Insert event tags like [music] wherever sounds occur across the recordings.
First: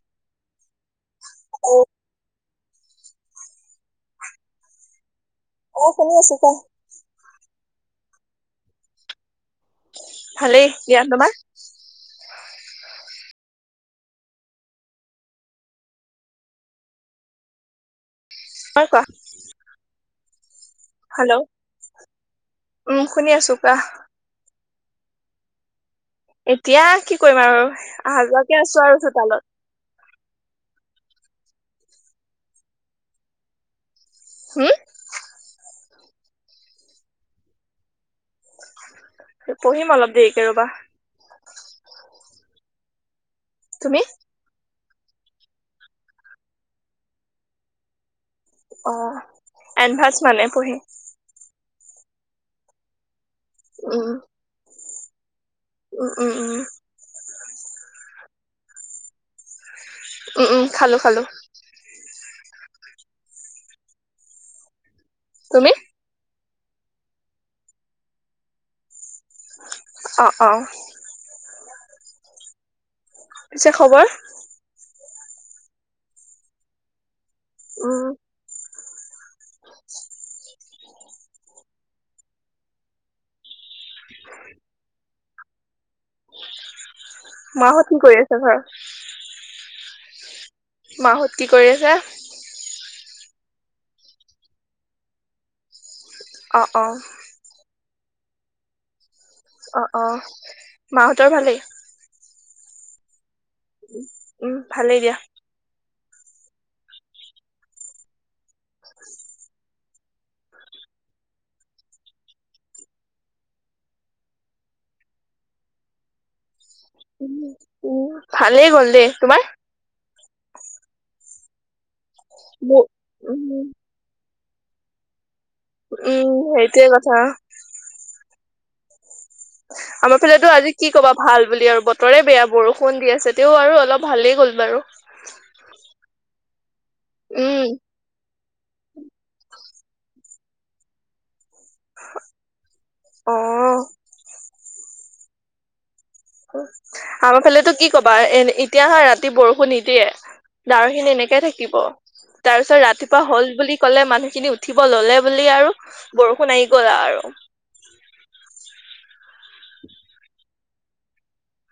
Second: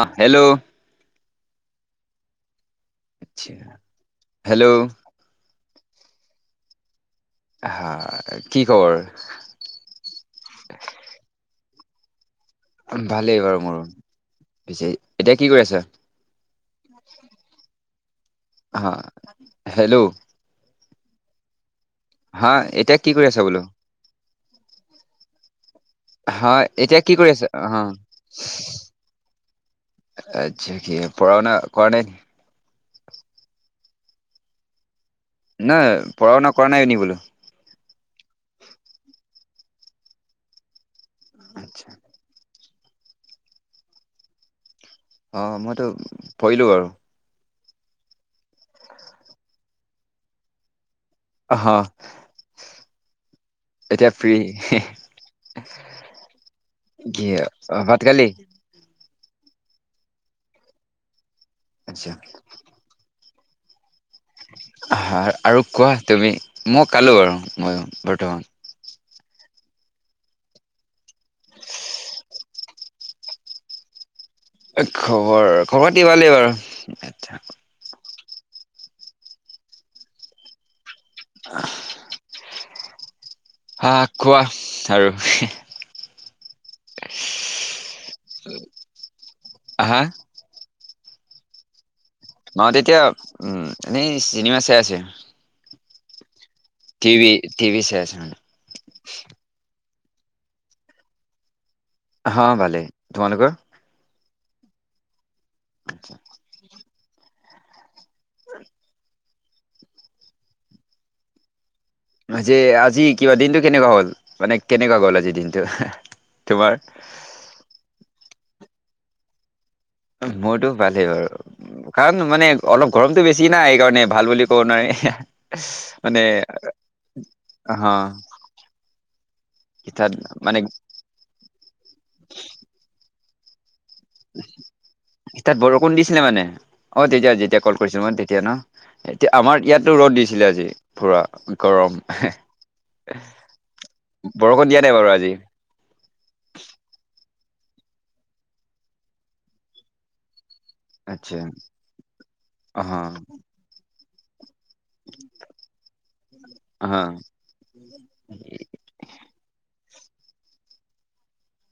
আহ হেল্ল'। অ'। হেল্ল'। অ, শুনি আছো ক হা কি খবৰ? ভালেই দিয়া। তোমাৰ? ভালেই বাৰু মোৰ পিছে, এতিয়া কি কৰি আছা? তোমাৰ কোৱা অ' হেল্ল'। হেল্ল' হা এতিয়া উম কি কৰি শুনি আছা আছো বোলো কোৱা। হয় এতিয়া কি কৰি কৰিম আছে আৰু আহ। অহা যোৱাকে আছো আৰু চোতালত আচ্ছা! কি পঢ়াশুনা কৰা নাই নেকি? হুম নহয় পঢ়া শুনা কৰা নাই এ বোলো। পঢ়িম অলপ দেৰিকে ৰবা। আচ্ছা তুমি? অ' মইতো পঢ়িলো বাৰু। অ'এনভাছ মানে পঢ়ি। অ' আহ উম, এতিয়া ফ্ৰী। উম উম উম। কি অ' ভাত খালী? উম উম খালো খালো। আচ্ছা। হ আৰু তুমি কোৱা তুমি মই কালো বাৰু মইও বৰ্তমান অ', অ'। [unintelligible] পিছে খবৰ? খবৰ খবৰতি ভালেই বাৰু উম। [unintelligible] হা কোৱা আৰু মাহত কি কৰি আছে ঘৰত? আহা। মাহত কি কৰি আছে? মাহত এতিয়া উম এনে চিনেমা চাই আছে। অ', অ', টিভি টিভি আছো অ অ মাহঁতৰ ভালেই হ ভালে তোমালোকৰ উম ভালেই দিয়া আতছা যে আজি কিবা দিনটো কেনেকোৱা হ'ল মানে কেনেকোৱা গ'ল আজি দিনটো তোমাৰ উ ভালেই গ'ল দেই তোমাৰ মোৰতো ভালেই বাৰু কাৰণ মানে মোৰ অলপ গৰমতটো বেছি না উম, এইকাৰণে ভাল বুলি কৰ নাই মানে উম, সেইটোৱে কথা অ আমাৰ ফালেটো আজি কি ক'বা ভাল বুলি আৰু বতৰে বেয়া বৰষুণ দি আছে তেও আৰু অলপ ভালেই গ'ল বাৰু। তাত বৰষুণ দিছিলে মানে অ তেতিয়া উম। যেতিয়া কল কৰিছিলো মই তেতিয়া ন এতিয়া আমাৰ ইয়াতটো ৰ'দ দিছিলে আজি পুৰা গৰম অ', বৰষুণ দিয়া নাই বাৰু আজি আমাৰ ফালেটো কি কবা এ এতিয়া হয় ৰাতি বৰষুণ নিদিয়ে দাওৰ খিনি আচ্ছা এনেকে থাকিব তাৰ পিছত ৰাতিপুৱা হল বুলি কলে মানুহখিনি উঠ উঠিব ললে বুলি আৰু বৰষুণ আহি গলা আৰু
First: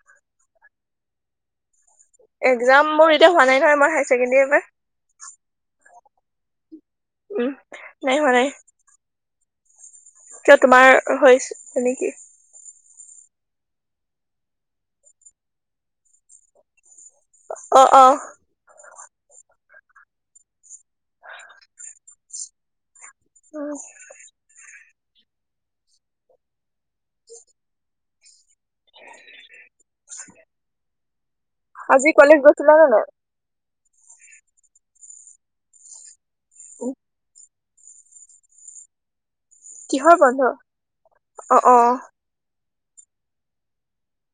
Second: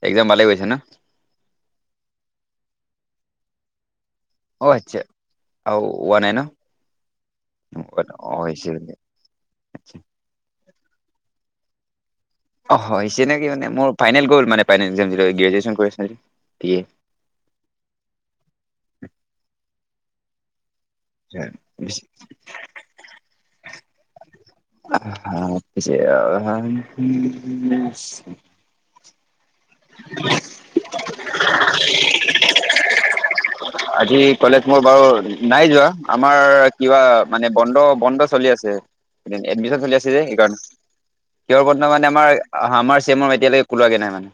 একদম ভালে‌ গৈছে ন একজাম মোৰ এতিয়া হোৱা নাই নহয় মই হায় ছেকেণ্ডেৰীৰ অ আচ্ছা পৰা আৰু ৱ নাই ন উম। নাই হোৱা নাই কিয় তোমাৰ হৈ নেকি অ হৈছে নেকি মানে মোৰ ফাইনেল গ'ল মানে ফাইনেলৰ যিটো গৃজিওচেন কৰিছিলো অ অ এতিয়া বেছি [inaudible] [unintelligible] [unintelligible] আজি কলেজ গৈছিলা নে নাই আজি কলেজ মোৰ বাৰু নাই যোৱা আমাৰ কিবা মানে বন্ধ বন্ধ চলি আছে এডমিশন চলি আছে কিহৰ যে বন্ধ সেইকাৰণে অ', কিহৰ বন্ধ অ', মানে আমাৰ আহ আমাৰ চেমৰ এতিয়ালৈকে কোলোৱাগে নাই মানে।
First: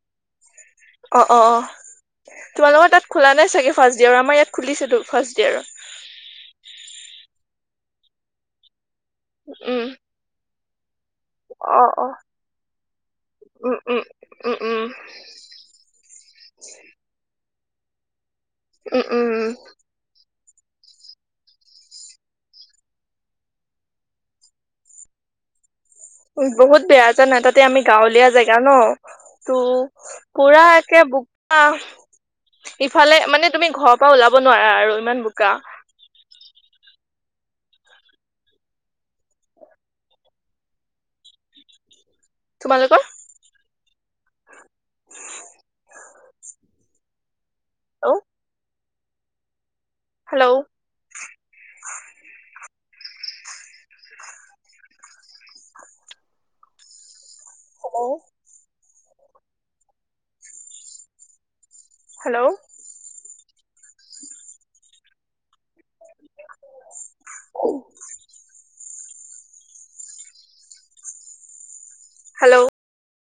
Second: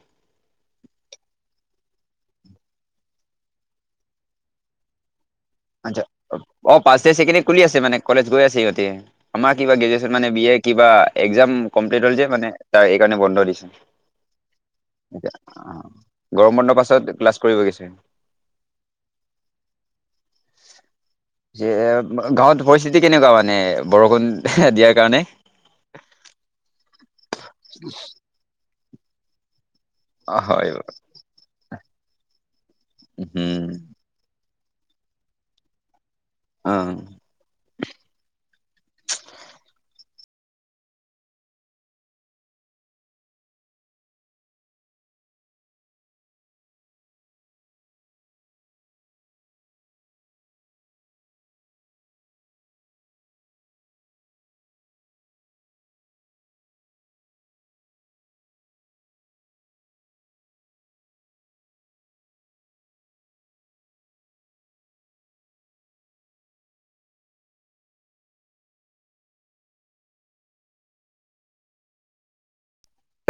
অ অ অ তোমালোকৰ তাত খোলা নাই চাগে ফাৰ্ষ্ট্ইয়াৰৰ আমাৰ ইয়াত খুলিছেটো ফাৰ্ষ্ট ইয়েৰত আচ্ছা অ ফাষ্টইয়াৰখিনি খুলি আছে মানে কলেজ গৈ আছে সিহঁতি। আমাৰ কিবা উম গ্ৰেজুৱেচন মানে বি এ কিবা একজাম অ কমপ্লিট অ হ'ল যে মানে তাৰ এই কাৰণে বন্ধ দিছে। উম উম উম উম এতিয়া আহ গৰম বন্ধৰ পাছত ক্লাছ কৰিব গৈছে উম উম উম [unintelligible] গাঁৱত পৰিস্থিতি কেনেকুৱা মানে বৰষুণ দিয়াৰ কাৰণে বহুত বেয়া জানা তাতে আমি গাঁৱলীয়া জেগা ন ত অ পুৰা হয় একে বোকা ইফালে মানে উম তুমি ঘৰৰ পৰা ওলাব নোৱাৰা আৰু ইমান বোকা অ তোমালোকৰ? হেল্লো হেল্লো হেল্লো হেল্লো সৰু হেল্লো